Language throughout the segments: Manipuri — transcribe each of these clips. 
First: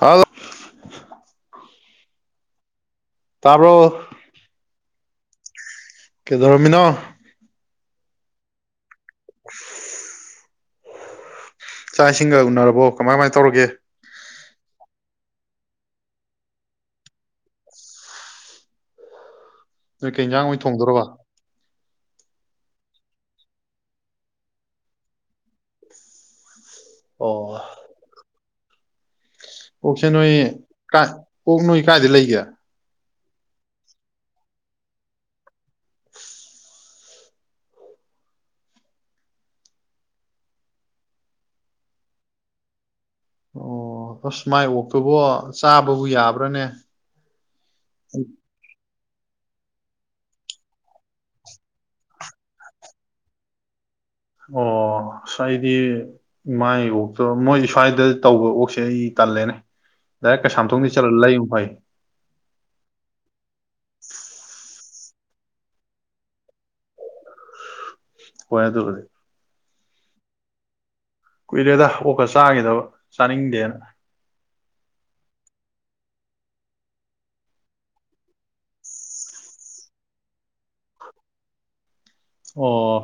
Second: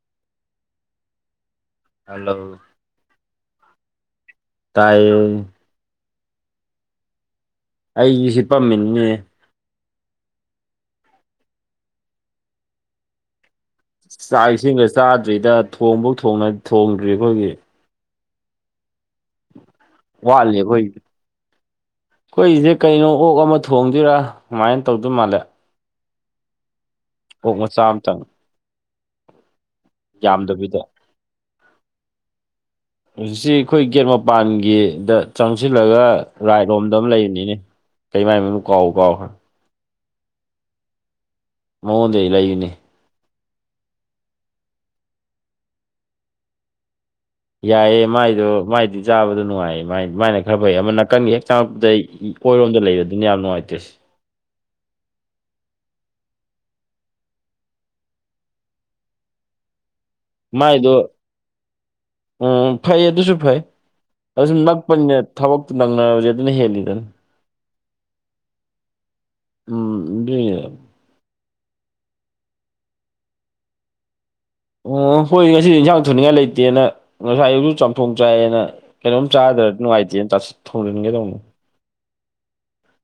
ꯑꯂ [unintelligible] ꯍꯜꯂꯣ ꯇꯞ꯭ꯔꯣ ꯇꯥꯏꯌꯦ ꯀꯦꯗꯣꯔꯃꯤꯅ ꯑꯩꯒꯤꯁꯤ ꯄꯥꯝꯃꯤꯟꯅꯤ [inaudible] ꯆꯥꯛ ꯏꯁꯤꯡꯒ ꯎꯅꯔꯕꯣ ꯀꯃꯥꯏ ꯀꯃꯥꯏꯅ ꯇꯧꯔꯒꯦ ꯆꯥꯛ ꯏꯁꯤꯡꯒ ꯆꯥꯗ꯭ꯔꯤꯗ ꯊꯣꯡꯕꯧ ꯊꯣꯡꯗ꯭ꯔꯤ ꯑꯩꯈꯣꯏꯒꯤ ꯅꯣꯏ ꯀꯩ ꯏꯟꯖꯥꯡ ꯋꯥꯠꯂꯤ ꯑꯣꯏꯅ ꯑꯩꯈꯣꯏ ꯊꯣꯡꯗꯣꯔꯕ ꯑꯩꯈꯣꯏꯁꯦ ꯀꯩꯅꯣ ꯑꯣꯛ ꯑꯃ ꯊꯣꯡꯗꯣꯏꯔꯥ ꯗꯨꯃꯥꯏꯅꯥ ꯇꯧꯗꯧ ꯃꯥꯜꯂꯦ ꯑꯣ ꯑꯣꯛ ꯃꯆꯥꯝ ꯇꯥꯡ ꯑꯣꯛꯁꯦ ꯅꯣꯏ ꯌꯥꯝꯗꯕꯤꯗ ꯑꯣꯛ ꯅꯣꯏ ꯀꯥꯏꯗꯩꯩ ꯂꯩꯒꯦ ꯍꯧꯖꯤꯛꯁꯤ ꯑꯩꯈꯣꯏ ꯒꯦꯠ ꯃꯄꯥꯟꯒꯤꯗ ꯆꯪꯁꯤꯜꯂꯒ ꯔꯥꯠ ꯔꯣꯝꯗ ꯑꯃ ꯂꯩꯕꯅꯤꯅꯦ ꯀꯩ ꯃꯥꯏ ꯃꯃꯤꯡ ꯀꯥꯎ ꯀꯥꯎꯈ꯭ꯔꯦ ꯃꯑꯣꯟꯗꯩꯩ ꯂꯩꯕꯅꯦ ꯑꯣ ꯑꯁ ꯃꯥꯏ ꯑꯣꯛꯇꯨꯕꯣ ꯆꯥꯕꯕꯨ ꯌꯥꯕ꯭ꯔꯥꯅꯦ ꯌꯥꯏꯌꯦ ꯃꯥꯏꯗꯣ ꯃꯥꯏꯗꯤ ꯆꯥꯕꯗꯣ ꯅꯨꯡꯉꯥꯏꯌꯦ ꯃꯥꯏꯅ ꯈꯔ ꯐꯩ ꯑꯃ ꯅꯥꯀꯟꯒꯤ ꯍꯦꯛ ꯆꯪꯉꯛꯄꯗ ꯑꯣꯏꯔꯣꯝꯗ ꯂꯩꯕꯗꯨꯅ ꯌꯥꯝꯅ ꯅꯨꯪꯉꯥꯏꯇ ꯑꯣ ꯑꯩꯗꯤ ꯃꯥꯏ ꯑꯣꯛꯇꯣ ꯃꯣꯏ ꯁ꯭ꯋꯥꯏꯗ ꯇꯧꯕ ꯑꯣꯛꯁꯦ ꯑꯩ ꯇꯜꯂꯦꯅꯦ ꯗꯥꯏꯦꯛ ꯀꯩꯁꯥꯝꯊꯣꯡ ꯃꯥꯏꯗꯣ ꯆꯠꯂꯥ ꯂꯩ ꯐꯥꯏ ꯎꯝ ꯐꯩ ꯑꯗꯨꯁꯨ ꯐꯩ ꯑꯗꯨꯁꯨ ꯅꯛꯄꯅꯤꯅ ꯊꯕꯛꯇꯨ ꯅꯪꯅꯗꯤ ꯑꯗꯨꯅ ꯍꯦꯜꯂꯤꯗꯅ ꯍꯣꯏ ꯑꯗꯨꯗꯤ ꯎ [unintelligible] ꯀꯨꯏꯔꯦꯗ ꯑꯣꯛꯒ ꯆꯥꯈꯤꯗꯕ ꯆꯥꯅꯤꯡꯗꯦꯅ ꯑꯣ ꯍꯣꯏ ꯉꯁꯤꯗꯤ ꯏꯟꯁꯥꯡ ꯊꯣꯡꯅꯤꯡꯉꯥꯏ ꯂꯩꯇꯦꯅ ꯉꯁꯥꯏ ꯑꯨꯛꯁꯨ ꯆꯥꯝꯊꯣꯡ ꯆꯥꯏꯌꯦꯅ ꯀꯩꯅꯣꯝ ꯆꯥꯗ꯭ꯔ ꯅꯨꯡꯉꯥꯏꯇꯦꯅ ꯊꯣꯡꯖꯤꯟꯒꯦ ꯇꯧꯅꯣ ꯑꯣ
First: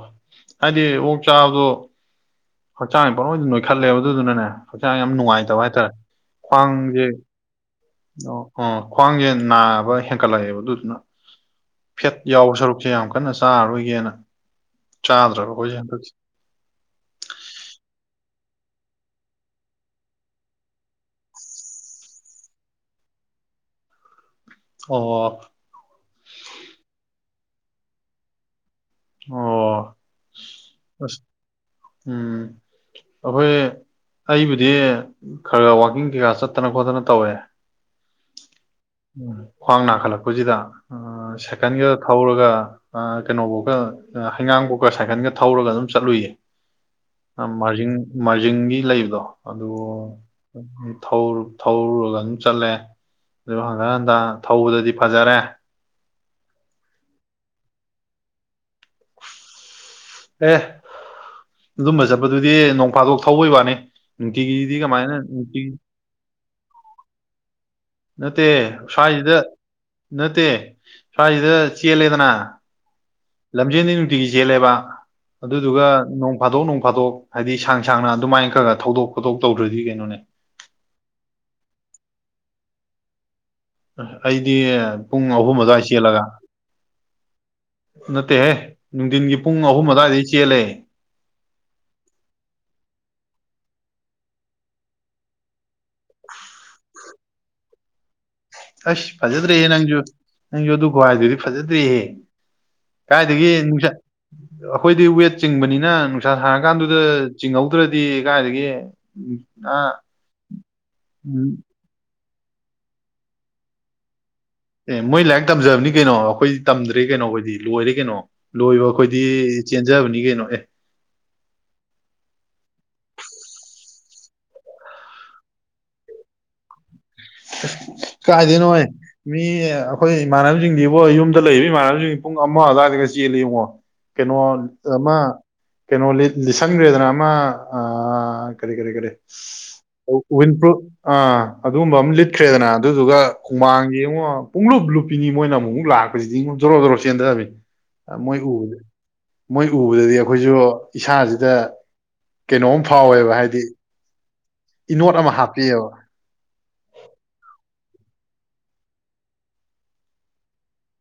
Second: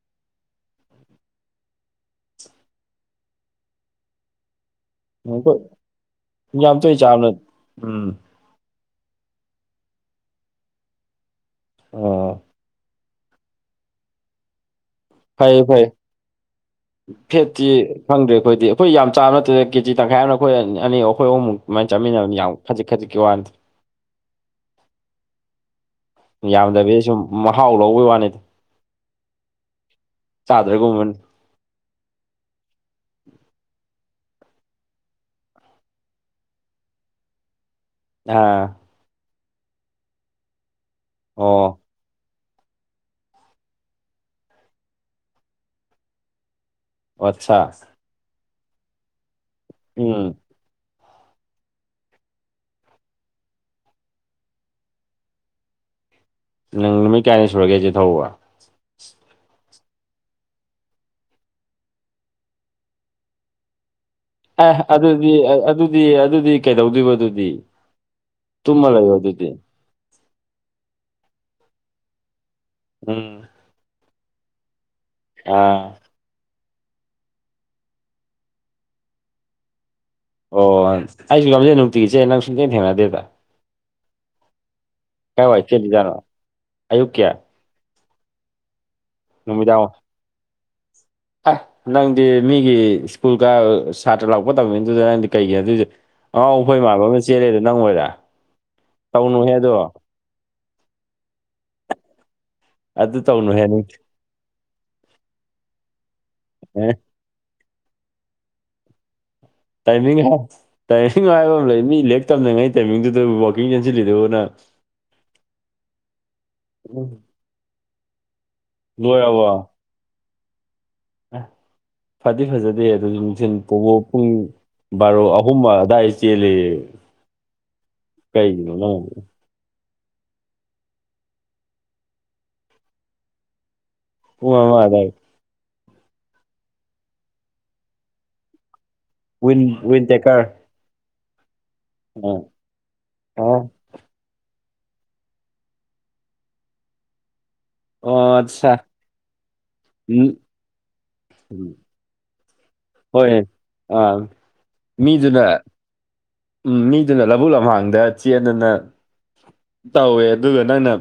ꯍꯥꯏꯗꯤ ꯑꯣꯛ ꯆꯥꯕꯗꯣ ꯍꯛꯆꯥꯡꯁꯦ ꯄꯥꯅꯣꯏꯗ ꯅꯣꯏꯈꯠꯂꯦꯕ ꯑꯗꯨꯅꯅꯦ ꯍꯛꯆꯥꯡ ꯌꯥꯝ ꯑꯩꯈꯣꯏ ꯅꯨꯡꯉꯥꯏꯇꯕ ꯍꯥꯏꯇꯥꯔꯦ ꯌꯥꯝ ꯇꯣꯏ ꯈ꯭ꯋꯥꯡꯁꯦ ꯆꯥꯕꯅ ꯎꯝ ꯑꯣ ꯈ꯭ꯋꯥꯡꯁꯦ ꯅꯥꯕ ꯍꯦꯟꯀꯠꯂꯛꯑꯦꯕ ꯑꯗꯨꯗꯨꯅ ꯐꯦꯠ ꯑꯥ ꯌꯥꯎꯕ ꯁꯔꯨꯛꯁꯦ ꯌꯥꯝ ꯀꯟꯅ ꯆꯥꯔꯔꯣꯏꯒꯦꯅ ꯆꯥꯗ꯭ꯔꯕ ꯐꯩꯌꯦ ꯑꯩꯈꯣꯏꯁꯦ ꯐꯩꯌꯦ [inaudible] ꯐꯦꯠꯇꯦ ꯐꯪꯗ꯭ꯔꯦ ꯑꯩꯈꯣꯏꯗꯤ ꯑꯩꯈꯣꯏ ꯌꯥꯝ ꯆꯥꯕ ꯅꯠꯇꯦꯗ ꯀꯦꯖꯤ ꯇꯪꯈꯥꯏ ꯑꯃꯅ ꯑꯩꯈꯣꯏ ꯑꯅꯤ ꯑꯩꯈꯣꯏ ꯑꯍꯨꯝꯃꯨꯛ ꯑꯗꯨꯃꯥꯏꯅ ꯆꯠꯃꯤꯟꯅꯕꯅꯤ ꯌꯥꯝ ꯈꯖꯤꯛ ꯈꯖꯤꯛꯀꯤ ꯋꯥꯅꯤ ꯑꯣ ꯌꯥꯝꯗꯕꯤꯗ ꯁꯨꯝ ꯃꯍꯥꯎ ꯂꯧꯕꯩ ꯋꯥꯅꯤꯗ ꯑꯣ ꯑꯁ ꯆꯥꯗ꯭ꯔꯒꯨꯝꯕꯅꯤ ꯎꯝ ꯑꯩꯈꯣꯏ꯫ ꯑꯩꯕꯨꯗꯤ ꯈꯔ ꯈꯔ ꯋꯥꯛꯀꯤꯡ ꯀꯩꯀꯥ ꯆꯠꯇꯅ ꯈꯣꯠꯇꯅ ꯇꯧꯋꯦ꯫ ꯑꯥ꯫ ꯎꯝ ꯈ꯭ꯋꯥꯡ ꯅꯥꯈꯠꯂꯛꯄꯁꯤꯗ ꯁꯥꯢꯀꯦꯟ ꯑꯣ ꯒ꯫ ꯊꯧꯔꯒ ꯀꯩꯅꯣꯐꯧꯒ ꯍꯩꯉꯥꯡꯐꯧꯀ ꯁꯥꯏꯀꯟꯒ ꯊꯧꯔꯒ ꯑꯗꯨꯝ ꯆꯠꯂꯨꯏꯌꯦ꯫ ꯑꯠꯆꯥ ꯃꯥꯔꯖꯤꯡ ꯃꯥꯔꯖꯤꯡꯒꯤ ꯂꯩꯕꯗꯣ ꯑꯗꯨ꯫ ꯎꯝ ꯊꯧ ꯊꯧꯔꯨꯔꯒ ꯑꯗꯨꯝ ꯆꯠꯂꯦ꯫ ꯑꯗꯨ ꯍꯟꯒꯥ ꯍꯟꯗ ꯊꯧꯕꯗꯗꯤ ꯐꯖꯔꯦ꯫ ꯅꯪ ꯅꯨꯃꯤꯠ ꯀꯌꯥꯅꯤ ꯁꯨꯔꯒꯦ ꯊꯧꯕ꯫ ꯑꯦ ꯑꯗꯨꯝꯕ ꯆꯠꯄꯗꯨꯗꯤ ꯅꯣꯡ ꯐꯥꯗꯣꯛ ꯊꯧꯕꯩ ꯋꯥꯅꯤ꯫ ꯑꯦ ꯅꯨꯡꯇꯤꯒꯤꯗꯤ ꯀꯃꯥꯏꯅ ꯑꯗꯨꯗꯤ ꯅꯨꯡꯇꯤꯒꯤ ꯑꯗꯨꯗꯤ ꯑꯗꯨꯗꯤ ꯀꯩꯗꯧꯗꯣꯏꯕ ꯑꯗꯨꯗꯤ ꯅꯠꯇꯦ ꯇꯨꯝꯃ ꯂꯩꯌꯣ ꯁ꯭ꯋꯥꯏꯁꯤꯗ ꯑꯗꯨꯗꯤ ꯅꯠꯇꯦ ꯁ꯭ꯋꯥꯏꯁꯤꯗ ꯆꯦꯜꯂꯦꯗꯅ ꯎꯝ ꯂꯝꯖꯦꯟꯗ ꯅꯨꯡꯇꯤꯒꯤ ꯆꯦꯜꯂꯦꯕ ꯑꯗꯨꯗꯨꯒ ꯑꯥ ꯅꯣꯡ ꯐꯥꯗꯣꯛ ꯅꯣꯡꯐꯥꯗꯣꯛ ꯍꯥꯏꯗꯤ ꯁꯥꯡ ꯁꯥꯡꯅ ꯑꯗꯨꯃꯥꯏꯅ ꯈꯔ ꯈꯔ ꯊꯧꯗꯣꯛ ꯈꯣꯠꯇꯣꯛ ꯇꯧꯗ꯭ꯔꯗꯤ ꯀꯩꯅꯣꯅꯦ ꯑꯣ ꯑꯩꯁꯨ ꯌꯥꯝꯖꯩ ꯅꯨꯡꯇꯤꯒꯤ ꯆꯦꯟꯂꯦ ꯅꯡ ꯁꯨꯡꯊꯦꯡ ꯊꯦꯡꯅꯗꯦꯕ ꯑꯩꯗꯤ ꯄꯨꯡ ꯑꯍꯨꯝ ꯀꯥꯏꯋꯥꯏ ꯑꯗꯨꯋꯥꯏ ꯆꯦꯜꯂꯤꯖꯥꯠꯅꯣ ꯆꯦꯜꯂꯒ ꯑꯌꯨꯛꯀꯤ ꯅꯠꯇꯦꯍꯦ ꯅꯨꯡꯊꯤꯟꯒꯤ ꯄꯨꯡ ꯑꯍꯨꯝ ꯑꯗꯨꯋꯥꯏꯗ ꯆꯦꯜꯂꯦ ꯑ ꯅꯪꯗꯤ ꯃꯤꯒꯤ ꯁ꯭ꯀꯨꯜꯒ ꯁꯥꯇ꯭ꯔ ꯂꯥꯛꯄ ꯇꯝꯃꯤꯗꯨꯗ ꯅꯪꯗꯤ ꯀꯩꯒꯤ ꯑꯗꯨꯏꯗꯤ ꯑꯥꯉꯥꯑꯣ ꯑꯩꯐꯩꯏ ꯃꯥꯟꯕ ꯑꯃ ꯆꯦꯜꯂꯦꯗ ꯅꯪ ꯑꯣꯏꯔꯦ ꯑꯁ ꯇꯧꯅꯨꯍꯦ ꯐꯖꯗ꯭ꯔꯦꯍꯦ ꯑꯗꯣ ꯅꯪꯁꯨ ꯅꯪꯁꯨ ꯑꯗꯨ ꯈꯨꯍꯥꯏꯗꯨꯗꯤ ꯐꯖꯗ꯭ꯔꯦꯍꯦ ꯑꯗꯨ ꯀꯥꯏꯗꯒꯤ ꯇꯧꯅꯨꯍꯦ ꯅꯪ ꯅꯨꯡꯁꯥ ꯑꯩꯈꯣꯏꯗꯤ ꯋꯦꯠ ꯆꯤꯡꯕꯅꯤꯅ ꯅꯨꯡꯁꯥ ꯑꯦ ꯁꯥꯥꯡꯔꯀꯥꯟꯗꯨꯗ꯫ ꯆꯤꯡꯍꯧꯗ꯭ꯔꯗꯤ ꯀꯥꯏꯗꯒꯤ꯫ ꯑ ꯇꯥꯏꯃꯤꯡ ꯇꯥꯏꯃꯤꯡ ꯍꯥꯏꯕ ꯑꯃ ꯂꯩ ꯃꯤ ꯂꯦꯛ ꯇꯝꯅꯉꯥꯏ ꯇꯥꯏꯃꯤꯡꯗꯨꯗ ꯋꯥꯛꯀꯤꯡ ꯆꯦꯟꯁꯤꯜꯂꯤꯗꯨꯕꯨ ꯅꯪ꯫ ꯑꯦ ꯃꯣꯏ ꯂꯥꯏꯔꯤꯛ ꯇꯝꯖꯕꯅꯤ ꯀꯩꯅꯣ ꯑꯩꯈꯣꯏꯗꯤ ꯇꯝꯗ꯭ꯔꯦ ꯀꯩꯅꯣ ꯑꯣꯏꯣꯏꯗꯤ ꯂꯣꯏꯔꯦ ꯀꯩꯅꯣ꯫ ꯂꯣꯏꯕ ꯑꯩꯈꯣꯏꯗꯤ ꯆꯦꯟꯖꯕꯅꯤ ꯀꯩꯅꯣ ꯑꯦ꯫ ꯑ ꯐꯗꯤ ꯐꯖꯗꯦ ꯑꯗꯨ ꯅꯨꯡꯊꯤꯟ ꯄꯣꯕꯣ ꯄꯨꯡ꯫ ꯕꯥꯔꯣ ꯑꯍꯨꯝ ꯑꯗꯥꯋꯥꯏꯗ ꯆꯦꯜꯂꯦꯌꯦ꯫ ꯀꯥꯏꯗꯩ ꯅꯣꯢꯑꯦ꯫ ꯃꯤ ꯑꯩꯈꯣꯏ ꯏꯃꯥꯟꯅꯕꯁꯤꯡꯗꯤꯕꯣ ꯌꯨꯝꯗ ꯂꯩꯔꯤꯕ ꯏꯃꯥꯟꯅꯕꯁꯤꯡꯁꯤ ꯄꯨꯡ ꯑꯃ ꯑꯗꯨꯋꯥꯏꯗꯒ ꯆꯦꯜꯂꯤ ꯌꯦꯡꯉꯣ꯫ ꯀꯩꯅꯣ ꯄꯨꯡ ꯑꯗꯥꯏ ꯑꯃ꯫ ꯀꯩꯅꯣ ꯂꯤꯁꯪꯈ꯭ꯔꯦꯗꯅ ꯑꯃ ꯀꯔꯤ ꯀꯔꯤ ꯀꯔꯤ꯫ ꯋꯤꯟ ꯋꯤꯟ ꯇꯦꯀꯔ ꯋꯤꯟꯄ꯭ꯔꯨ ꯑ ꯑꯗꯨꯝ꯫ ꯑꯗꯨꯝꯕ ꯑꯃ ꯑꯥ ꯂꯤꯠꯇ꯭ꯔꯦꯗꯅ ꯑꯗꯨꯗꯨꯒ ꯑꯣ ꯍꯨꯃꯥꯡꯒꯤ ꯌꯦꯡꯉꯣ꯫ ꯄꯨꯡꯂꯨꯞ ꯂꯨꯞꯄꯤꯅꯤ ꯃꯣꯏꯅ ꯑꯃꯨꯛ ꯑꯃꯨꯛ ꯂꯥꯛꯄꯖꯤꯗꯤꯉꫭ ꯖꯣꯔꯣ ꯖꯣꯔꯣ ꯆꯦꯟꯗꯕꯤꯅꯤ ꯑꯣ ꯃꯣꯏ ꯑꯠꯁꯥ ꯎꯕꯖꯦ꯫ ꯃꯣꯏ ꯎꯕꯗꯗꯤ ꯑꯩꯈꯣꯏꯖꯨ ꯏꯁꯥꯖꯤꯗ ꯎꯝ ꯀꯩꯅꯣꯝ ꯍꯣꯏ ꯐꯥꯎꯋꯦꯕ ꯍꯥꯏꯗꯤ꯫ ꯑꯥ꯫ ꯏꯅꯣꯠ ꯑꯃ ꯃꯤꯗꯨꯅ ꯍꯥꯞꯄꯦꯑꯦꯕ꯫ ꯎꯝ ꯃꯤꯗꯨꯅ ꯂꯕꯨꯨꯛ ꯂꯝꯍꯥꯡꯗ ꯆꯦꯟꯗꯨꯅ꯫ ꯇꯧꯋꯦ ꯑꯗꯨꯒ ꯅꯪꯅ꯫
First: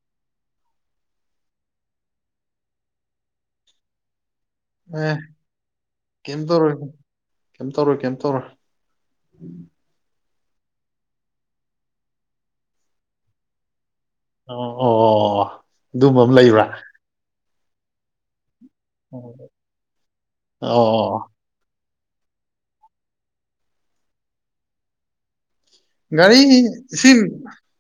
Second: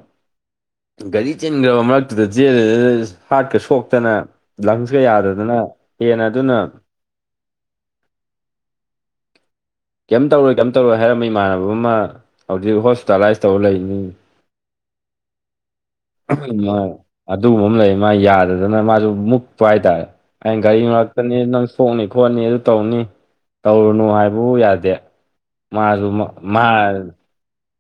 ꯒꯥꯔꯤ ꯆꯤꯟꯈ꯭ꯔꯕ ꯃꯔꯛꯇꯨꯗ ꯖꯦꯜ ꯍꯥꯔꯠꯀ ꯁꯣꯛꯇꯅ꯫ ꯂꯪꯁꯀ ꯑꯦ ꯌꯥꯗꯗꯅ ꯍꯦꯟꯅ ꯀꯩꯝ ꯇꯧꯔꯣꯏ ꯑꯗꯨꯅ꯫ ꯀꯩꯝ ꯇꯧꯔꯣ ꯀꯩꯝ ꯇꯧꯔꯣ꯫ ꯀꯩꯝ ꯇꯧꯔꯣꯏ ꯀꯔꯝ ꯇꯧꯔꯣꯏ ꯍꯥꯏꯔꯝꯃ ꯏꯃꯥꯟꯅꯕ ꯑꯃ ꯍꯧꯖꯤꯛ ꯍꯣꯁꯄꯤꯇꯥꯂꯥꯏꯁ ꯇꯧꯔ ꯂꯩꯔꯤꯅꯤ꯫ ꯑꯣ ꯑꯣ꯫ ꯑꯗꯨꯝꯕ ꯑꯃ ꯂꯩꯕ꯭ꯔꯥ ꯃꯥ ꯑꯗꯨꯒꯨꯝꯕ ꯑꯃ ꯂꯩ ꯃꯥ ꯌꯥꯗꯗꯅ꯫ ꯑꯗꯨꯅ ꯃꯥꯖꯨ ꯃꯨꯛꯄ ꯍꯥꯏꯇꯥꯔꯦ ꯑ ꯒꯥꯔꯤ ꯑꯣ ꯉꯥꯛꯇꯅꯦ ꯅꯪꯁꯨ꯫ ꯄꯣꯛꯅꯤ ꯈꯣꯠꯅꯤ ꯑꯗꯨ ꯇꯧꯅꯤ ꯇꯧꯔꯨꯅꯨ ꯍꯥꯏꯕꯕꯨ ꯌꯥꯗꯦ꯫ ꯃꯥꯁꯨ ꯃꯥ ꯒꯥꯔꯤ ꯁꯤ ꯁꯤ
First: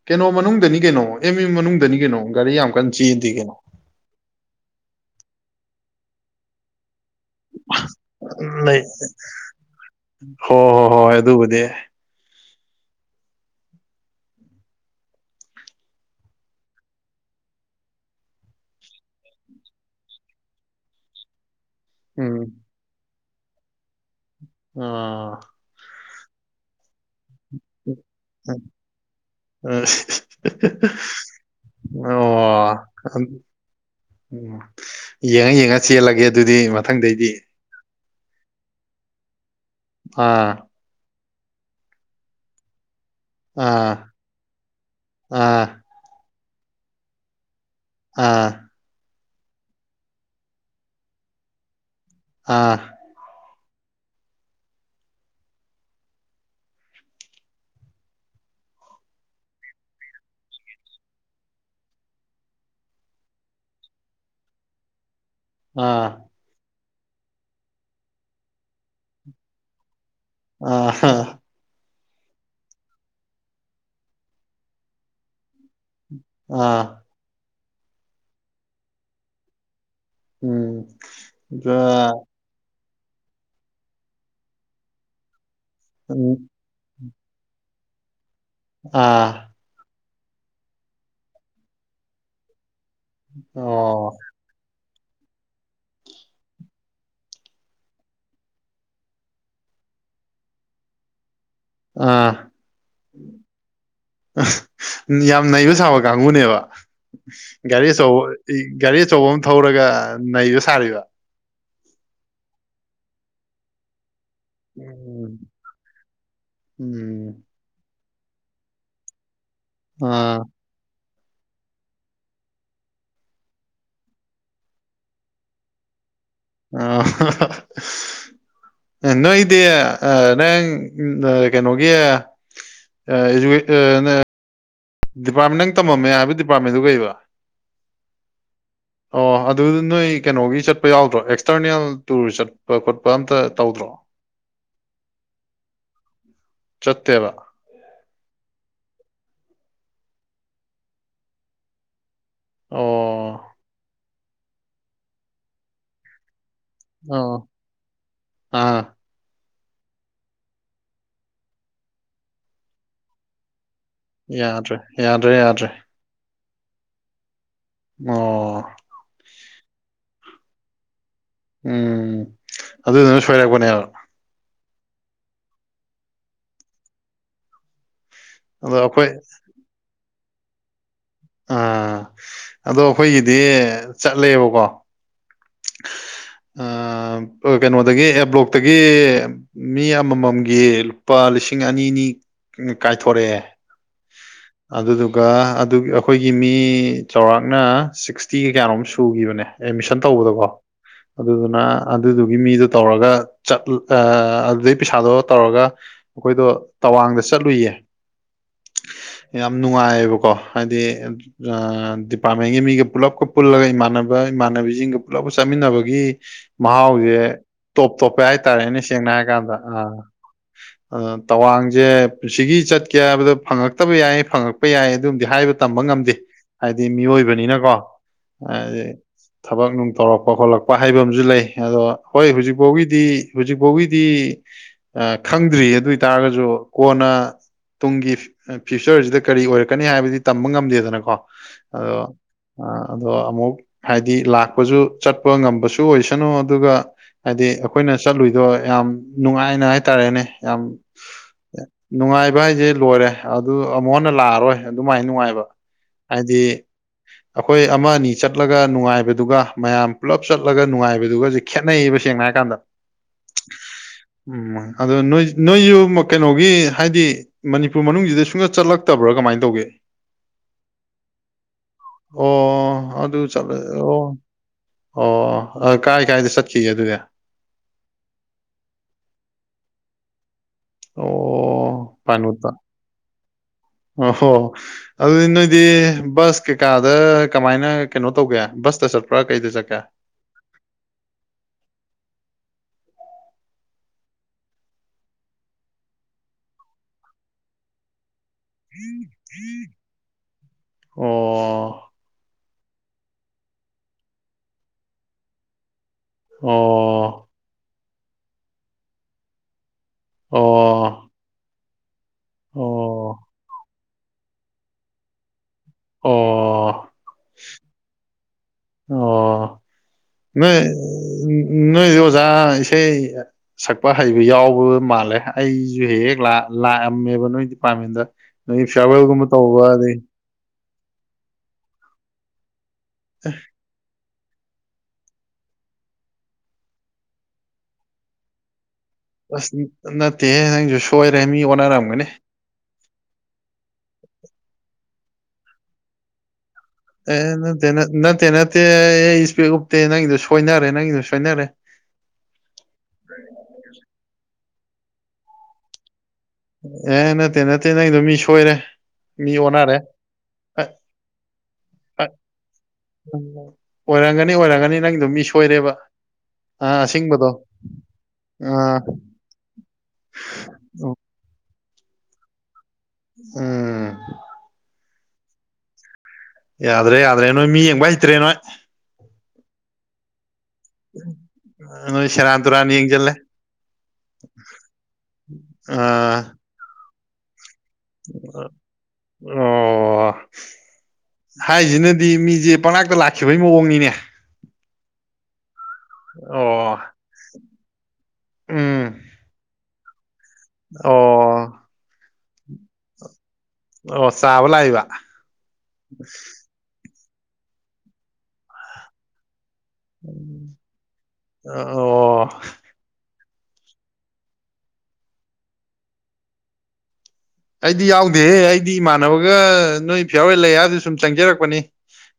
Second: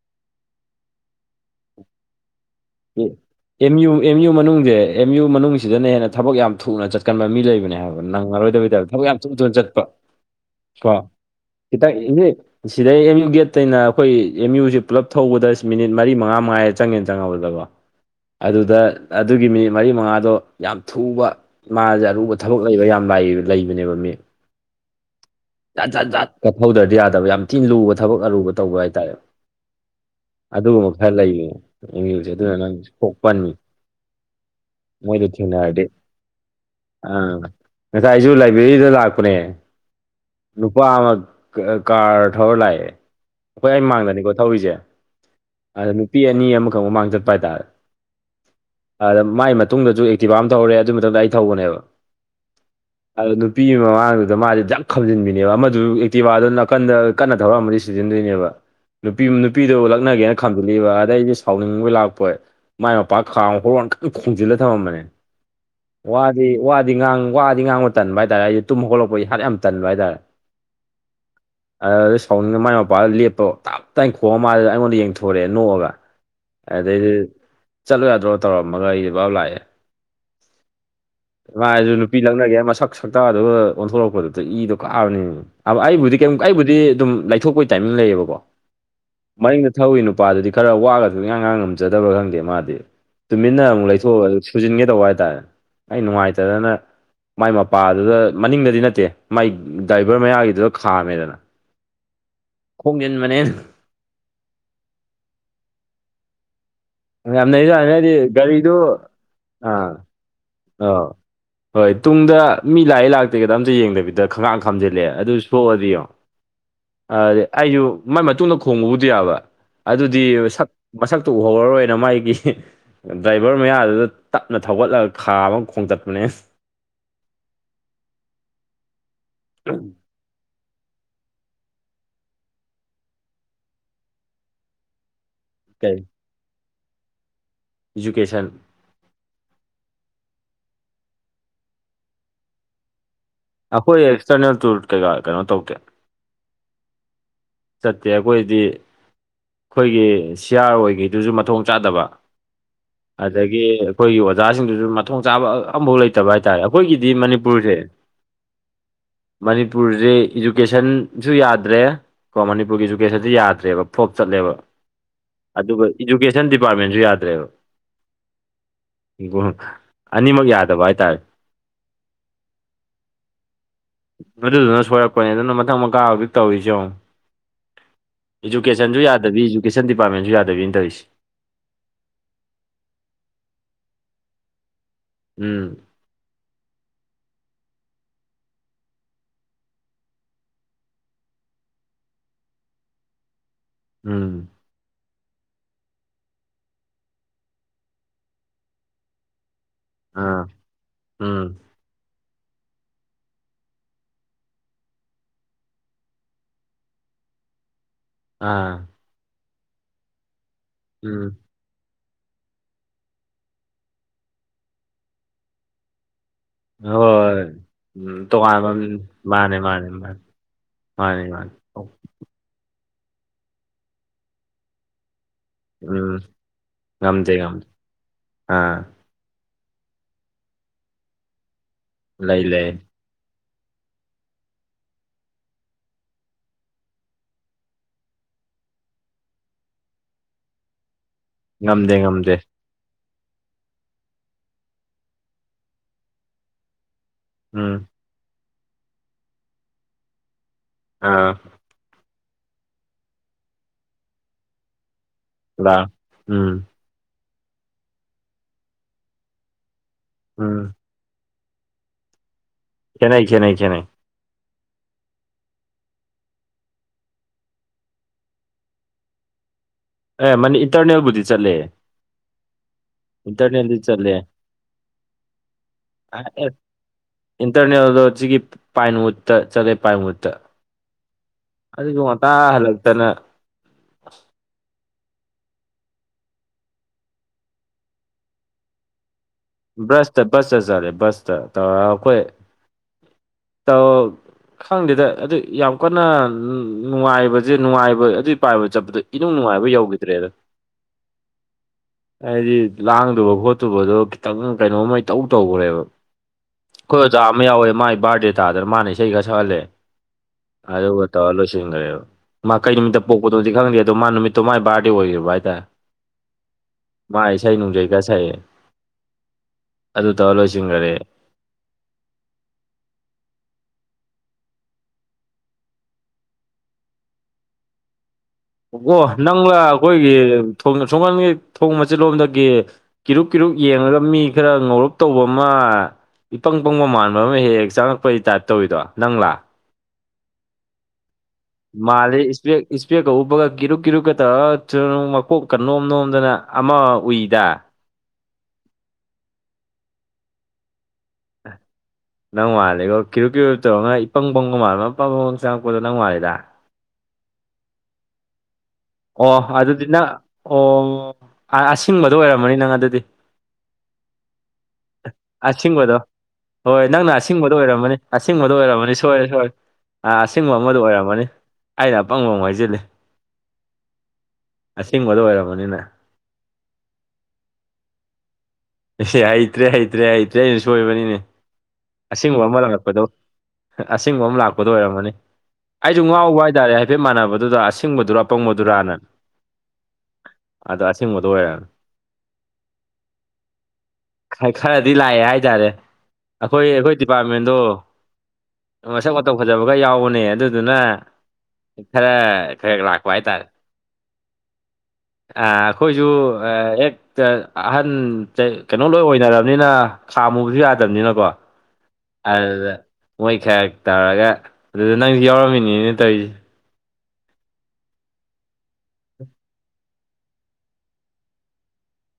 ꯀꯩꯅꯣ ꯃꯅꯨꯡꯗꯅꯤ ꯀꯩꯅꯣ ꯑꯦꯝ ꯌꯨ ꯃꯅꯨꯡꯗꯅꯤ ꯀꯩꯅꯣ ꯒꯥꯔꯤ ꯌꯥꯝ꯫ ꯀꯟꯅ ꯆꯦꯟꯗꯦ ꯀꯩꯅꯣ ꯑꯦꯝ ꯌꯨ ꯑꯦꯝ ꯌꯨ ꯃꯅꯨꯡꯖꯦ ꯑꯦꯝ ꯌꯨ ꯃꯅꯨꯡꯁꯤꯗꯅ ꯍꯦꯟꯅ ꯊꯕꯛ ꯌꯥꯝ ꯊꯨꯅ ꯆꯠ꯫ ꯀꯟꯕ ꯃꯤ ꯂꯩꯕꯅꯦ ꯍꯥꯏꯕ ꯅꯪꯉꯔꯣꯏꯗꯕꯩ ꯂꯩ ꯇꯥꯏꯕ ꯊꯕꯛ ꯌꯥꯝ ꯊꯨ ꯊꯨꯅ ꯆꯠꯄ꯫ ꯍꯣꯏ ꯍꯣꯏ ꯀꫭ ꯍꯣꯏ ꯑꯗꯨꯕꯨꯗꯤ ꯈꯤꯇꯪ ꯏꯅꯦ꯫ ꯁꯤꯗꯩ ꯑꯦꯝ ꯌꯨ ꯒꯦꯠꯇꯩꯩꯅ ꯑꯩꯈꯣꯏ ꯑꯦꯝ ꯌꯨꯁꯤ ꯄꯨꯂꯞ ꯊꯧꯕꯗ ꯃꯤꯅꯤꯠ ꯃꯔꯤ ꯃꯉꯥ ꯃꯉꯥꯔ ꯆꯪꯉꯦꯅ ꯆꯪꯉꯕꯗꯀꫭ ꯑꯗꯨꯗ ꯑꯗꯨꯒꯤ ꯃꯤꯅꯤꯠ ꯃꯔꯤ ꯃꯉꯥꯗꯣ ꯌꯥꯝ ꯊꯨꯕ ꯃꯥꯖꯦ ꯑꯔꯨꯕ ꯎꯝ ꯊꯕꯛ ꯂꯩꯕ ꯌꯥꯝ ꯂꯥꯛꯏ ꯂꯩꯕꯅꯦꯕ ꯃꯤ ꯑꯣ ꯖꯠ ꯖꯠ ꯖꯠ ꯀ ꯊꯧꯗ꯭ꯔꯗꯤ ꯌꯥꯗꯕ ꯌꯥꯝ ꯊꯤꯅ ꯂꯨꯕ ꯊꯕꯛ ꯑꯔꯨꯕ ꯇꯧꯕ ꯍꯥꯏꯇꯥꯔꯦ ꯑꯗꯨꯒꯨꯝꯕ ꯈꯔ ꯂꯩꯌꯦ ꯑꯦꯝ ꯌꯨꯖꯦ ꯑꯗꯨꯅ ꯅꯪ ꯑꯣ ꯀꯣꯛ ꯄꯟꯅꯤ ꯎꯝ ꯌꯦꯡꯉ ꯌꯦꯡꯉ ꯆꯦꯜꯂꯒꯦ ꯑꯗꯨꯗꯤ ꯃꯊꯪꯗꯩꯗꯤ ꯉꯁꯥꯏ ꯑꯩꯁꯨ ꯂꯥꯏꯕ꯭ꯔꯦꯔꯤꯗ ꯂꯥꯛꯄꯅꯦ ꯑ ꯅꯨꯄꯥ ꯑꯃ ꯀ ꯀꯥꯔ ꯊꯧꯔ ꯂꯥꯛꯑꯦ꯫ ꯑꯩꯈꯣꯏ ꯑꯩ ꯑꯥ ꯃꯥꯡꯗꯅꯤꯀꯣ ꯊꯧꯔꯤꯖꯦ ꯑꯥ ꯑꯗ ꯅꯨꯄꯤ ꯑꯅꯤ ꯑꯃꯈꯛ ꯃꯃꯥꯡ ꯆꯠꯄ ꯍꯥꯏꯇꯥꯔꯦ꯫ ꯑꯥ꯫ ꯑꯗ ꯃꯥꯏ ꯃꯇꯨꯡꯗꯖꯨ ꯑꯦꯛꯇꯤꯚꯥ ꯑꯃ ꯊꯧꯔꯦ ꯑꯗꯨꯒꯤ ꯃꯇꯨꯡꯗ ꯑꯩ ꯊꯧꯕꯅꯦꯕ꯫ ꯑꯥ꯫ ꯑꯗꯣ ꯅꯨꯄꯤ ꯃꯃꯥꯡꯗꯨꯗ ꯃꯥꯖꯦ ꯖꯛ꯫ ꯈꯥꯝꯖꯤꯟꯕꯤꯅꯦꯕ ꯑꯃꯗꯨ ꯑꯦꯛꯇꯤꯚꯗꯨꯗ ꯅꯀꯟꯗ ꯀꯟꯅ ꯊꯧꯔꯛ ꯑꯝꯃꯗꯤ ꯁꯤꯖꯤꯟꯗꯣꯏꯅꯦꯕ꯫ ꯅꯨꯄꯤ ꯅꯨꯄꯤꯗꯨ ꯂꯛꯅꯒꯦꯅ ꯈꯥꯝꯖꯤꯜꯂꯛꯏꯕ ꯑꯗꯩ ꯑꯩꯗꯤ ꯁꯥꯎꯅꯤꯡꯕꫭꯏ ꯂꯥꯛꯄꯣꯏ꯫ ꯃꯥꯏ ꯃꯄꯥ ꯈꯥꯡꯃ ꯍꯣꯔꯣꯟ ꯀꯟ ꯈꯣꯡꯖꯤꯜꯂ ꯊꯝꯃꯝꯕꯅꯦ꯫ ꯋꯥꯗꯤ ꯋꯥꯗꯤꯥ ꯉꯥꯡ ꯋꯥꯗꯤ ꯉꯥꯡꯕ ꯇꯟꯕ ꯍꯥꯏꯇꯥꯔꯦ ꯑꯩ ꯇꯨꯝ ꯍꯧꯒꯠꯂꯛꯄꯒꯤ ꯍꯥꯠ ꯌꯥꯝ ꯇꯟꯕ ꯍꯥꯏꯇꯥꯔꯦ ꯑ ꯍꯥ ꯑꯗꯨꯗ ꯁꯥꯎꯅꯤꯡꯉ ꯃꯥꯏ ꯃꯄꯥꯗ ꯂꯦꯞꯄ ꯇꯞ ꯇꯥꯏꯅ ꯈꯣꯛꯉ ꯃꯥꯖꯦ ꯑꯩꯉꯣꯟꯗ ꯌꯦꯡꯊꯣꯔꯛꯑꯦ ꯅꯣꯛꯑꯒ ꯑꯥ ꯑꯗꯩꯗꯤ ꯆꯠꯂꯨ ꯌꯥꯗ꯭ꯔꯣ ꯇꯧꯔꯝꯃꯒ ꯑꯩꯗꯤ ꯚꯞ ꯂꯥꯛꯑꯦ ꯎꯝ ꯃꯥꯖꯨ ꯑ ꯅꯨꯄꯤ ꯂꯛꯅꯒꯦ ꯃꯁꯛ ꯁꯛꯇꯥꯗꯨꯒ ꯑꯣꯟꯊꯣꯔꯛꯄꯗꯨꯗ ꯏꯗꯣ ꯀꯥꯕꯅꯦꯃꯦ ꯑꯩꯕꯨꯗꯤ ꯎꯝ ꯀꯩꯝ ꯑꯩꯕꯨꯗꯤ ꯑꯗꯨꯝ ꯂꯩꯊꯣꯛꯄꯩ ꯇꯟ ꯂꯩꯌꯦꯕꯀꯣ ꯑꯥ ꯃꯅꯤꯡꯗ ꯊꯧꯔꯤ ꯅꯨꯄꯥꯗꯨꯗꯤ ꯈꯔ ꯋꯥꯒꯖꯨ ꯏꯉꯥꯡ ꯉꯥꯡ ꯉꯝꯖꯗꯕ꯭ꯔꯥ ꯈꯪꯗꯦ ꯃꯥꯗꯤ ꯇꯨꯃꯤꯟꯅ ꯑꯃꯨꯛ ꯑꯣ ꯂꯩꯊꯣꯛꯑꯒ ꯇꯨꯖꯤꯟꯒꯦꯇꯧꯕ ꯍꯥꯏꯇꯥꯔꯦ ꯑꯩ ꯅꯨꯡꯉꯥꯏꯇꯗꯅ ꯃꯥꯏ ꯃꯄꯥꯗꯨꯗ ꯃꯅꯤꯡꯗꯗꯤ ꯅꯠꯇꯦ ꯃꯥꯏ ꯗꯥꯏꯕꯔ ꯃꯌꯥꯒꯤꯗꯨꯗ ꯈꯥꯝꯃꯦꯗꯅ ꯑ ꯈꯣꯡꯖꯤꯟꯕꯅꯦ ꯌꯥꯝ ꯅꯩꯕ ꯁꯥꯕ ꯀꯥꯡꯕꯨꯅꯦꯕ ꯌꯥꯝ ꯒꯥꯔꯤ ꯅꯩꯖꯥꯠꯅꯤ ꯍꯥꯏꯗꯤ ꯑꯆꯧꯕ ꯒꯥꯔꯤꯗꯣ ꯒꯥꯔꯤ ꯑꯆꯧꯕ ꯑꯃ ꯊꯧꯔꯒ ꯑꯥ ꯅꯩ ꯑꯥ ꯍꯣꯏ ꯇꯨꯡꯗ ꯃꯤ ꯂꯥꯛꯑꯦ ꯂꯥꯛꯇꯦ ꯀꯗ ꯑꯝꯇ ꯌꯦꯡꯗꯕꯤꯗ ꯈꯪꯒꯥꯥꯡ ꯈꯥꯝꯖꯤꯜꯂꯦ ꯎꯝ ꯑꯗꯨꯁꯨꯣꯛ ꯑꯣꯏꯕꯤꯌꯣ ꯎꯝ ꯑꯩꯁꯨ ꯃꯥꯏ ꯃꯇꯨꯡꯗ ꯈꯣꯡꯕꯕꯨꯗꯤ ꯌꯥꯕ ꯑꯗꯨꯗꯤ ꯑꯥ ꯁꯛ ꯃꯁꯛꯇꯨ ꯎꯍꯧꯔꯔꯣꯏꯅ ꯃꯥꯒꯤ ꯗ꯭ꯔꯥꯏꯚꯔ ꯃꯌꯥꯗꯨꯗ ꯇꯞꯅ ꯊꯧꯒꯠꯂ ꯈꯥꯝꯃ ꯈꯣꯡꯇꯠꯄꯅꯦ ꯑ ꯅꯣꯏꯗꯤ ꯑ ꯅꯪ ꯑ ꯀꯩꯅꯣꯒꯤ ꯑ ꯏꯖꯨ ꯗꯤꯄꯥꯔꯠꯃ ꯅꯪ ꯇꯝ ꯀꯩ ꯃꯝꯃꯦ ꯍꯥꯏꯕ ꯗꯤꯄꯥꯔꯠꯃꯦꯟꯗꯨ ꯀꯩꯕ ꯏꯖꯨꯀꯦꯁꯟ ꯑꯣ ꯑꯗꯨ ꯅꯣꯏ ꯀꯩꯅꯣꯒꯤ ꯆꯠꯄ ꯌꯥꯎꯗ꯭ꯔꯣ ꯑꯦꯛꯁꯇꯔꯅꯦꯜ ꯇꯨꯔ ꯆꯠꯄ ꯈꯣꯠꯄ ꯑꯝꯇ ꯇꯧꯗ꯭ꯔꯣ ꯑꯩꯈꯣꯏ ꯑꯦꯛꯁꯇꯔꯅꯦꯜ ꯇꯨꯔ ꯀꯩꯀꯥ ꯀꯩꯅꯣ ꯇꯧꯗꯦ ꯆꯠꯇꯕ ꯆꯠꯇꯦ ꯑꯩꯈꯣꯏꯗꯤ ꯑꯩꯈꯣꯏꯒꯤ ꯁꯤꯌꯥꯔ ꯑꯣꯏꯈꯩꯗꯨꯁꯨ ꯃꯊꯣꯡ ꯆꯥꯗꯕ ꯑꯣ ꯑꯗꯒꯤ ꯑꯩꯈꯣꯏꯒꯤ ꯑꯣꯖꯥꯁꯤꯡꯗꯨꯁꯨ ꯃꯊꯣꯡ ꯆꯥꯕ ꯑꯝꯐꯥꯎ ꯂꯩꯇꯦ ꯠꯇꯕ ꯍꯥꯏꯇꯥꯔꯦ ꯑꯩꯈꯣꯏꯒꯤꯗꯤ ꯑꯣ ꯃꯅꯤꯄꯨꯔꯁꯦ ꯑꯥ ꯃꯅꯤꯄꯨꯔꯁꯦ ꯏꯖꯨꯀꯦꯁꯟꯁꯨ ꯌꯥꯗ꯭ꯔꯦ ꯀꯣ ꯃꯅꯤꯄꯨꯔꯒꯤ ꯏꯖꯨꯀꯦꯁꯟꯗꯤ ꯌꯥꯗ꯭ꯔꯦꯕ ꯊꯣꯛꯞ ꯆꯠꯂꯦꯕ ꯌꯥꯗ꯭ꯔꯦ ꯌꯥꯗ꯭ꯔꯦ ꯌꯥꯗ꯭ꯔꯦ ꯑꯗꯨꯒ ꯏꯗꯨꯀꯦꯁꯟ ꯗꯤꯄꯥꯔꯠꯃꯦꯟꯁꯨ ꯌꯥꯗ꯭ꯔꯦꯕ ꯑꯣ [unintelligible] ꯑꯅꯤꯃꯛ ꯌꯥꯗꯕ ꯍꯥꯏꯇꯥꯔꯦ ꯎꯝ ꯑꯗꯨꯗꯨꯅ ꯁꯣꯏꯔꯛꯄꯅꯦꯕ ꯅꯣꯏꯗꯗꯨꯅ ꯁꯣꯏꯔꯛꯄꯩꯅꯦ ꯑꯗꯨꯅ ꯃꯊꯪ ꯃꯈꯥ ꯍꯧꯖꯤꯛ ꯇꯧꯔꯤꯁꯦ ꯌꯦꯛꯉꯨ ꯑꯗꯣ ꯏꯖꯨꯀꯦꯁꯟꯖꯨ ꯑꯩꯈꯣꯏ ꯌꯥꯗꯕꯤ ꯏꯖꯨꯀꯦꯁꯟ ꯗꯤꯄꯥꯔꯠꯃꯦꯟꯁꯨ ꯌꯥꯗꯕꯤꯅꯤ ꯇꯧꯔꯤꯁꯤ ꯑꯥ ꯑꯗꯣ ꯑꯩꯈꯣꯏꯒꯤꯗꯤ ꯆꯠꯂꯦꯕꯀꯣ ꯎꯝ ꯑꯥ ꯀꯩꯅꯣꯗꯒꯤ ꯑꯦ ꯕ꯭ꯂꯣꯛꯇꯒꯤ ꯃꯤ ꯑꯃꯃꯝꯒꯤ ꯂꯨꯄꯥ ꯂꯤꯁꯤꯡ ꯑꯅꯤꯅꯤ ꯀꯥꯏꯊꯣꯔꯛꯑꯦ ꯎꯝ ꯑꯗꯨꯗꯨꯒ ꯑꯗꯨ ꯑꯩꯈꯣꯏꯒꯤ ꯃꯤ ꯆꯥꯎꯔꯥꯛꯅ ꯁꯤꯛꯁꯇꯤꯒ ꯀꯌꯥꯅꯣꯝ ꯁꯨꯈꯤꯕꯅꯦ ꯑꯦꯠꯃꯤꯁꯟ ꯑꯥ ꯇꯧꯕꯗꯀꯣ ꯎꯝ ꯑꯗꯨꯗꯨꯅ ꯑꯗꯨꯗꯨꯒꯤ ꯃꯤꯗꯨ ꯇꯧꯔꯒꯠ ꯑꯗꯨꯗꯩ ꯄꯩꯁꯥꯗꯣ ꯇꯧꯔꯒ ꯑꯩꯈꯣꯏꯗꯣ ꯇꯋꯥꯡꯗ ꯆꯠꯂꯨꯏꯌꯦ ꯑꯥ ꯌꯥꯝ ꯅꯨꯡꯉꯥꯏꯌꯦꯕꯀꯣ ꯍꯥꯏꯗꯤ ꯎꯝ ꯑꯥ ꯗꯤꯄꯥꯔꯠꯃꯦꯟꯒꯤ ꯃꯤꯒ ꯄꯨꯜꯂꯞꯀ ꯄꯨꯜꯂꯒ ꯏꯃꯥꯟꯅꯕ ꯏꯃꯥꯟꯅꯕꯤꯖꯤꯡꯒ ꯄꯨꯂꯞ ꯆꯥꯃꯤꯟꯅꯕꯒꯤ ꯃꯍꯥꯎꯖꯦ ꯍꯣꯏ ꯇꯣꯞ ꯎꯝ ꯇꯣꯞꯄꯦ ꯇꯣꯉꯥꯟꯕ ꯍꯥꯏꯇꯥꯔꯦꯅꯦ ꯑꯝ ꯁꯦꯡꯅ ꯍꯥꯏꯔ ꯀꯥꯟꯗ ꯃꯥꯅꯦ ꯃꯥꯅꯦ ꯑꯥ ꯃꯥꯅꯦ ꯑꯥ ꯃꯥꯅꯦ ꯃꯥꯅꯦ ꯇꯋꯥꯡ ꯖꯦ ꯄꯨꯟꯁꯤꯒꯤ ꯆꯠꯀꯦ ꯍꯥꯏꯕꯗꯣ ꯐꯪꯉꯛꯇꯕ ꯌꯥꯏ ꯐꯪꯉꯛꯄ ꯌꯥꯏ ꯑꯗꯨꯝꯗꯤ ꯍꯥꯏꯕ ꯇꯝꯕ ꯉꯝꯗꯦ ꯎꯝ ꯍꯥꯏꯗꯤ ꯉꯝꯗꯦ ꯉꯝꯗꯦ ꯃꯤꯑꯣꯏꯕꯅꯤꯅꯀꯣ ꯑꯥ ꯊꯕꯛ ꯅꯨꯡ ꯇꯧꯔꯛꯄ ꯈꯣꯠꯂꯛꯄ ꯍꯥꯏꯕꯝꯖꯨ ꯂꯩ ꯑꯗꯣ ꯍꯣꯏ ꯂꯩ ꯂꯩ ꯍꯧꯖꯤꯛꯐꯥꯎꯒꯤꯗꯤ ꯍꯧꯖꯤꯛꯐꯥꯎꯒꯤꯗꯤ ꯑꯥ ꯈꯪꯗ꯭ꯔꯤ ꯑꯗꯨ ꯑꯣꯏ ꯇꯔꯒꯁꯨ ꯀꯣꯟꯅ ꯇꯨꯡꯒꯤ ꯐ꯭ꯌꯨꯆꯔꯖꯤꯗ ꯀꯔꯤ ꯑꯣꯏꯔꯛꯀꯅꯤ ꯍꯥꯏꯕꯗꯤ ꯇꯝꯕ ꯉꯝꯗꯦꯗꯅꯀꯣ ꯉꯝꯗꯦ ꯑꯗꯣ ꯉꯝꯗꯦ ꯑꯥ ꯑꯗꯣ ꯑꯃꯨꯛ ꯍꯥꯏꯗꯤ ꯂꯥꯛ ꯑꯖꯨ ꯆꯠꯄ ꯉꯝꯕꯁꯨ ꯑꯣꯏꯁꯅꯨ ꯑꯗꯨꯒ ꯍꯥꯏꯗꯤ ꯎꯝ ꯑꯩꯈꯣꯏꯅ ꯆꯠꯂꯨꯏꯗꯣ ꯌꯥꯝ ꯅꯨꯡꯉꯥꯏꯅ ꯍꯥꯏꯇꯥꯔꯦꯅꯦ ꯌꯥꯝ ꯑꯥ ꯅꯨꯡꯉꯥꯏꯕ ꯍꯥꯏꯁꯦ ꯂꯣꯏꯔꯦ ꯑꯗꯨ ꯑꯃꯨꯛ ꯍꯟꯅ ꯂꯥꯛꯑꯔꯣꯏ ꯑꯗꯨꯃꯥꯏ ꯅꯨꯡꯉꯥꯏꯕ ꯂꯥ ꯍꯥꯏꯗꯤ ꯎꯝ ꯑꯩꯈꯣꯏ ꯑꯃ ꯑꯅꯤ ꯆꯠꯂꯒ ꯅꯨꯡꯉꯥꯏꯕꯗꯨꯒ ꯃꯌꯥꯝ ꯄꯨꯜꯂꯞ ꯎꯝ ꯆꯠꯂꯒ ꯅꯨꯡꯉꯥꯏꯕꯗꯨꯒꯖꯦ ꯈꯦꯠꯅꯩꯌꯦꯕ ꯁꯦꯡꯅ ꯍꯥꯏꯔ ꯀꯥꯟꯗ ꯈꯦꯠꯅꯩ ꯈꯦꯠꯅꯩ ꯈꯦꯠꯅꯩ ꯎꯝ ꯑꯗꯣ ꯅꯣꯏ ꯅꯣꯏꯖꯨ ꯀꯩꯅꯣꯒꯤ ꯍꯥꯏꯗꯤ ꯃꯅꯤꯄꯨꯔ ꯃꯅꯨꯡꯖꯤꯗ ꯁꯨꯡꯆꯠ ꯆꯠꯂꯛꯇꯕ꯭ꯔꯥ ꯀꯃꯥꯏꯅ ꯇꯧꯒꯦ ꯑꯦ ꯃꯥꯅꯤ ꯏꯟꯇꯔꯅꯦꯜꯕꯨꯗꯤ ꯆꯠꯂꯦ ꯑꯣ ꯑꯗꯨ ꯆꯂ ꯏꯟꯇꯔꯅꯦꯜꯗꯤ ꯑꯣ ꯆꯠꯂꯦ ꯑꯣ ꯑꯥ ꯀꯥꯏ ꯀꯥꯏꯗ ꯆꯠꯈꯤꯒꯦ ꯑꯗꯨꯗꯤ ꯏꯟꯇꯔꯅꯦꯜꯗꯣ ꯁꯤꯒꯤ ꯄꯥꯏꯟꯋꯨꯠꯇ ꯆꯠꯂꯦ ꯄꯥꯏꯟꯋꯨꯠꯇ ꯑꯣ ꯑꯗꯨꯖꯨ ꯉꯟꯇꯥ ꯍꯜꯂꯛꯇꯅ ꯑꯣ ꯍꯣ ꯑꯗꯨꯗꯤ ꯅꯣꯏꯗꯤ ꯕꯁ ꯀꯩꯀꯥꯗ ꯀꯃꯥꯏꯅ ꯀꯩꯅꯣ ꯇꯧꯒꯦ ꯕꯁꯇꯥ ꯆꯠꯄ꯭ꯔꯥ ꯀꯩꯗ ꯆꯠ ꯕꯁꯇꯥ ꯕꯁꯇꯥ ꯆꯠꯂꯦ ꯕꯁꯇꯥ ꯇꯧꯔꯒ ꯑꯩꯈꯣꯏ ꯇꯧ ꯈꯪꯗꯦꯗ ꯑꯗꯣꯏ ꯌꯥꯝ ꯀꯟꯅ ꯅꯨꯡꯉꯥꯏꯕꯖꯦ ꯅꯨꯡꯉꯥꯏꯕ ꯑꯗꯨꯏ ꯄꯥꯏꯕ ꯆꯠꯄꯗ ꯏꯅꯨꯡ ꯅꯨꯡꯉꯥꯏꯕ ꯌꯧꯒꯤꯗ꯭ꯔꯦꯗ ꯑꯣ ꯍꯥꯏꯗꯤ ꯂꯥꯡꯗꯧꯕ ꯈꯣꯠꯇꯧꯕꯗꯣ ꯈꯤꯇꯪ ꯀꯩꯅꯣꯝꯃ ꯏꯇꯧ ꯇꯧꯒꯔꯦꯕ ꯑꯣ ꯑꯣꯖꯥ ꯑꯃ ꯌꯥꯎꯋꯦ ꯃꯥꯥꯏ ꯕꯥꯔꯗꯦ ꯇꯥꯗꯅ ꯃꯥꯅ ꯏꯁꯩ ꯈꯔ ꯁꯛꯍꯜꯂꯦ ꯑꯣ ꯑꯗꯨꯒ ꯇꯧꯔꯒ ꯂꯣꯏꯁꯤꯟꯒꯔꯦꯕ ꯃꯥ ꯀꯩ ꯅꯨꯃꯤꯠꯇ ꯄꯣꯛꯄꯗꯣꯗꯤ ꯈꯪꯗꯦ ꯑꯗꯣ ꯃꯥ ꯅꯨꯃꯤꯠ ꯇꯣ ꯃꯥꯏ ꯕꯥꯔꯗꯦ ꯑꯣꯏꯒꯤꯕ ꯍꯥꯏꯇꯥꯔꯦ ꯃꯥ ꯏꯁꯩ ꯅꯨꯡꯖꯩꯒ ꯈꯔ ꯁꯛꯑꯦ ꯑꯣ ꯑꯗꯨ ꯇꯧꯔ ꯅꯣꯏ ꯂꯣꯏꯁꯤꯟꯈꯔꯦ ꯅꯣꯏꯗꯤ ꯑꯣꯖꯥ ꯏꯁꯩ ꯁꯛꯄ ꯍꯩꯕ ꯌꯥꯎꯕ ꯃꯥꯜꯂꯦ ꯑꯩꯖꯨ ꯍꯦꯛ ꯍꯦꯛ ꯂꯥꯛ ꯂꯥꯛꯑꯝꯃꯦꯕ ꯅꯣꯏ ꯗꯤꯄꯥꯔꯠꯃꯦꯟꯗ ꯅꯣꯏ ꯕꯣꯕꯣ ꯐꯤꯌꯥꯔꯋꯦꯜꯒꯨꯝꯕ ꯅꯪꯂꯥ ꯇꯧꯕ ꯑꯗꯩ ꯑꯩꯈꯣꯏꯒꯤ ꯊꯣꯡ ꯑꯁꯣꯀꯥꯟꯗꯒꯤ ꯊꯣꯡ ꯃꯆꯦꯠꯂꯣꯝꯗꯒꯤ ꯀꯤꯔꯨꯝ ꯀꯤꯔꯨꯞ ꯌꯦꯡꯉꯒ ꯃꯤ ꯈꯔ ꯉꯧꯔꯞ ꯇꯧꯕ ꯑꯃ ꯏꯄꯪ ꯄꯪꯕ ꯃꯥꯟꯕ ꯑꯃ ꯍꯦꯛ ꯍꯦꯛ ꯆꯪꯉꯛꯄꯩ ꯇꯥꯏꯞ ꯇꯧꯋꯤꯗꯣ ꯅꯪꯂꯥ ꯑꯁ ꯅꯠꯇꯦꯍꯦ ꯅꯪꯒꯤꯗꯣ ꯁꯣꯏꯔꯦ ꯃꯤ ꯑꯣ ꯃꯥꯜꯂꯦ ꯏꯁꯄꯦ ꯏꯁꯄꯦꯛꯀ ꯎꯞꯄꯒ ꯀꯤꯔꯨꯛ ꯀꯤꯔꯨꯛꯀ ꯇ ꯃꯀꯣꯛꯀ ꯅꯣꯝ ꯅꯣꯝꯗꯅ [inaudible] ꯑꯃ ꯑꯦ ꯑꯦ ꯎꯏꯗ ꯅꯠꯇꯦ ꯅꯠ ꯅꯠꯇꯦ ꯅꯠꯇꯦ ꯑꯩ ꯏꯁꯄꯦꯛ ꯎꯞꯇꯦ ꯅꯪꯒꯤꯗꯨ ꯁꯣꯏꯅꯔꯦ ꯅꯪꯒꯤꯗꯨ ꯁꯣꯏꯅꯔꯦ ꯅꯪ ꯃꯥꯜꯂꯦꯉꯣ ꯀꯤꯔꯨꯞ ꯀꯤꯔꯨꯞ ꯇꯧꯔꯅ ꯏꯄꯪꯕ ꯄꯪꯕ ꯃꯟꯕ ꯑꯃ ꯄꯥꯕꯕꯛ ꯆꯪꯉꯛꯄꯗꯣ ꯅꯪ ꯃꯜꯂꯤꯗ ꯑꯦ ꯅꯠꯇꯦ ꯅꯠꯇꯦ ꯅꯪꯒꯤꯗꯣ ꯃꯤ ꯁꯣꯏꯔꯦ ꯃꯤ ꯑꯣ ꯑꯣꯟꯅꯔꯦ ꯑꯗꯨꯗꯤ ꯅꯪ ꯑ- ꯑꯣ ꯑ- ꯑꯁꯤꯡꯕꯗꯣ ꯑꯣꯏꯔꯝꯃꯅꯤ ꯅꯪ ꯑꯗꯨꯗꯤ ꯑꯣꯏꯔꯝꯒꯅꯤ ꯑꯣꯏꯔꯝꯒꯅꯤ ꯅꯪꯒꯤꯗꯣ ꯃꯤ ꯁꯣꯏꯔꯦꯕ ꯑꯁꯤꯡꯕꯗꯣ ꯍꯣꯏ ꯅꯪꯅ ꯑꯁꯤꯡꯕꯗꯣ ꯑꯣꯏꯔꯝꯃꯅꯤ ꯑꯁꯤꯡꯕꯗꯣ ꯑꯥ ꯑꯣꯏꯔꯝꯃꯅꯤ ꯁꯣꯏꯔꯦ ꯁꯣꯏꯔꯦ ꯑꯥ ꯑꯁꯤꯡꯕ ꯑꯃꯗꯣ ꯑꯣꯏꯔꯝꯃꯅꯤ ꯑꯩꯅ ꯑꯄꯪꯕ ꯑꯃꯨꯛ ꯍꯥꯏꯁꯤꯜꯂꯤ ꯎꯝ ꯑꯁꯤꯡꯕꯗꯣ ꯑꯣꯏꯔꯝꯃꯅꯤ ꯅꯪ ꯌꯥꯗ꯭ꯔꯦ ꯌꯥꯗ꯭ꯔꯦ ꯅꯣꯏ ꯃꯤ ꯌꯦꯡꯕ ꯍꯩꯇ꯭ꯔꯦ ꯅꯣꯏ ꯑꯦ ꯍꯩꯇ꯭ꯔꯦ ꯍꯩꯇ꯭ꯔꯦ ꯍꯩꯇ꯭ꯔꯦ ꯑꯩꯅ ꯁꯣꯏꯕꯅꯤꯅꯦ ꯅꯣꯏ ꯁꯦꯔꯥꯟ ꯑꯁꯤꯡꯕ ꯑꯃ ꯇꯨꯔꯥꯟ ꯂꯪꯉꯛꯄꯗꯣ ꯌꯦꯡꯁꯤꯜꯂꯦ ꯑꯁꯤꯡꯕ ꯑꯃ ꯂꯥꯛꯄꯗꯣ ꯑꯣꯏꯔꯝꯃꯅꯤ ꯑꯩꯁꯨ ꯑꯥ ꯉꯥꯎꯕ ꯍꯥꯏ ꯇꯥꯔꯦ ꯍꯥꯏꯐꯦꯠ ꯃꯥꯟꯅꯕꯗꯨꯗ ꯑꯁꯤ ꯑꯣ ꯑꯗꯣ ꯑꯁꯤꯡꯕꯗꯣ ꯑꯣꯏꯔꯝꯃꯦ ꯍꯥꯏꯁꯤꯅꯗꯤ ꯃꯤꯁꯦ ꯄꯪꯂꯥꯛꯇ ꯂꯥꯛꯈꯤꯕꯒꯤ ꯃꯑꯣꯡꯅꯤꯅꯦ ꯈꯔꯗꯤ ꯂꯥꯛꯑꯦ ꯍꯥꯏꯇꯥꯔꯦ ꯑꯩꯈꯣꯏ ꯑꯣ ꯑꯩꯈꯣꯏ ꯗꯤꯄꯥꯔꯠꯃꯦꯟꯗꯣ ꯎꯝ ꯃꯁꯛ ꯃꯇꯧ ꯐꯖꯕꯒ ꯌꯥꯎꯕꯅꯦ ꯑꯗꯨꯗꯨꯅ ꯑꯣ ꯈꯔ ꯈꯔꯒ ꯂꯥꯛꯄ ꯍꯥꯏꯇꯥꯔꯦ ꯑꯣ ꯆꯥꯕ ꯂꯥꯛꯢꯕ ꯑꯩꯈꯣꯏꯁꯨ ꯍꯦꯛ ꯑꯍꯟ ꯀꯩꯅꯣ ꯂꯣꯏ ꯑꯣꯏꯅꯔꯕꯅꯤꯅ ꯈꯥꯝꯃꯨꯕꯁꯨ ꯌꯥꯗꯕꯅꯤꯅꯀꯣ ꯑ ꯑꯣ ꯑꯗꯨꯗ ꯃꯣꯏ ꯈꯔ ꯇꯧꯔꯒ ꯑꯗꯨꯗ ꯅꯪꯁꯨ ꯌꯥꯎꯔꯝꯃꯤꯅꯤꯅꯦ ꯇꯧꯏꯁꯦ ꯑꯩꯗꯤ ꯌꯥꯎꯗꯦꯍꯦ ꯑꯩꯗꯤ ꯏꯃꯥꯟꯅꯕꯒ ꯅꯣꯏ ꯐꯤꯌꯥꯔꯋꯦꯜ ꯂꯩ ꯍꯥꯕꯗꯨꯗ ꯁꯨꯝ ꯆꯪꯖꯔꯛꯄꯅꯤ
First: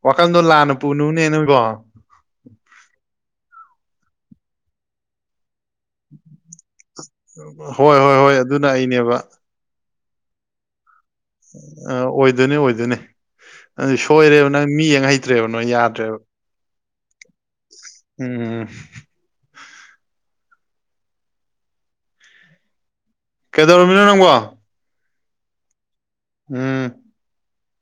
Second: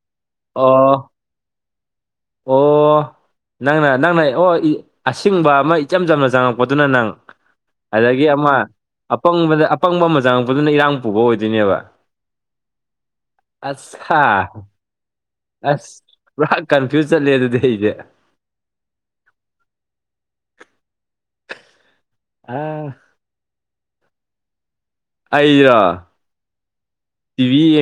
ꯋꯥꯈꯜꯗꯣ ꯂꯥꯟꯅ ꯑꯣ ꯄꯨꯅꯨꯅꯦ ꯅꯪꯕꯣ ꯑꯣ ꯅꯪꯅ ꯅꯪꯅ ꯑꯣ ꯑꯁꯤꯡꯕ ꯑꯃ ꯏꯆꯝ ꯆꯝꯅ ꯆꯪꯉꯛꯄꯗꯨꯅ ꯅꯪ ꯍꯣꯏ ꯍꯣꯏ ꯑꯗꯒꯤ ꯍꯣꯏ ꯑꯃ ꯑꯗꯨꯅ ꯑꯩꯅꯦꯕ ꯑꯄꯪꯕꯗ ꯑ ꯑꯄꯪꯕ ꯃ ꯆꯥꯡꯉꯛꯄꯗꯨꯅ ꯏꯔꯥꯡ ꯄꯨꯕ ꯑꯣꯏꯗꯣꯏꯅꯦꯕ ꯑꯣꯏꯗꯣꯏꯅꯦ ꯑꯣꯏꯗꯣꯏꯅꯦ ꯑꯗꯨ ꯑꯁ ꯍꯥ ꯁꯣꯏꯔꯦꯕ ꯅꯪ ꯃꯤ ꯌꯦꯡ ꯍꯩꯇ꯭ꯔꯦꯕ ꯅꯣꯏ ꯑꯁ ꯌꯥꯗ꯭ꯔꯦꯕ ꯄꯨꯔꯥ ꯀꯟꯐ꯭ꯌꯨꯁ ꯆꯠꯂꯦ ꯑꯗꯨꯗꯤ ꯑꯩꯗꯤ ꯎꯝ ꯑꯥ ꯀꯩꯗꯧꯔꯃꯤꯅꯣ ꯅꯪꯕꯣ ꯑꯩꯔꯣ ꯎꯝ ꯇꯤꯚꯤ ꯌꯦ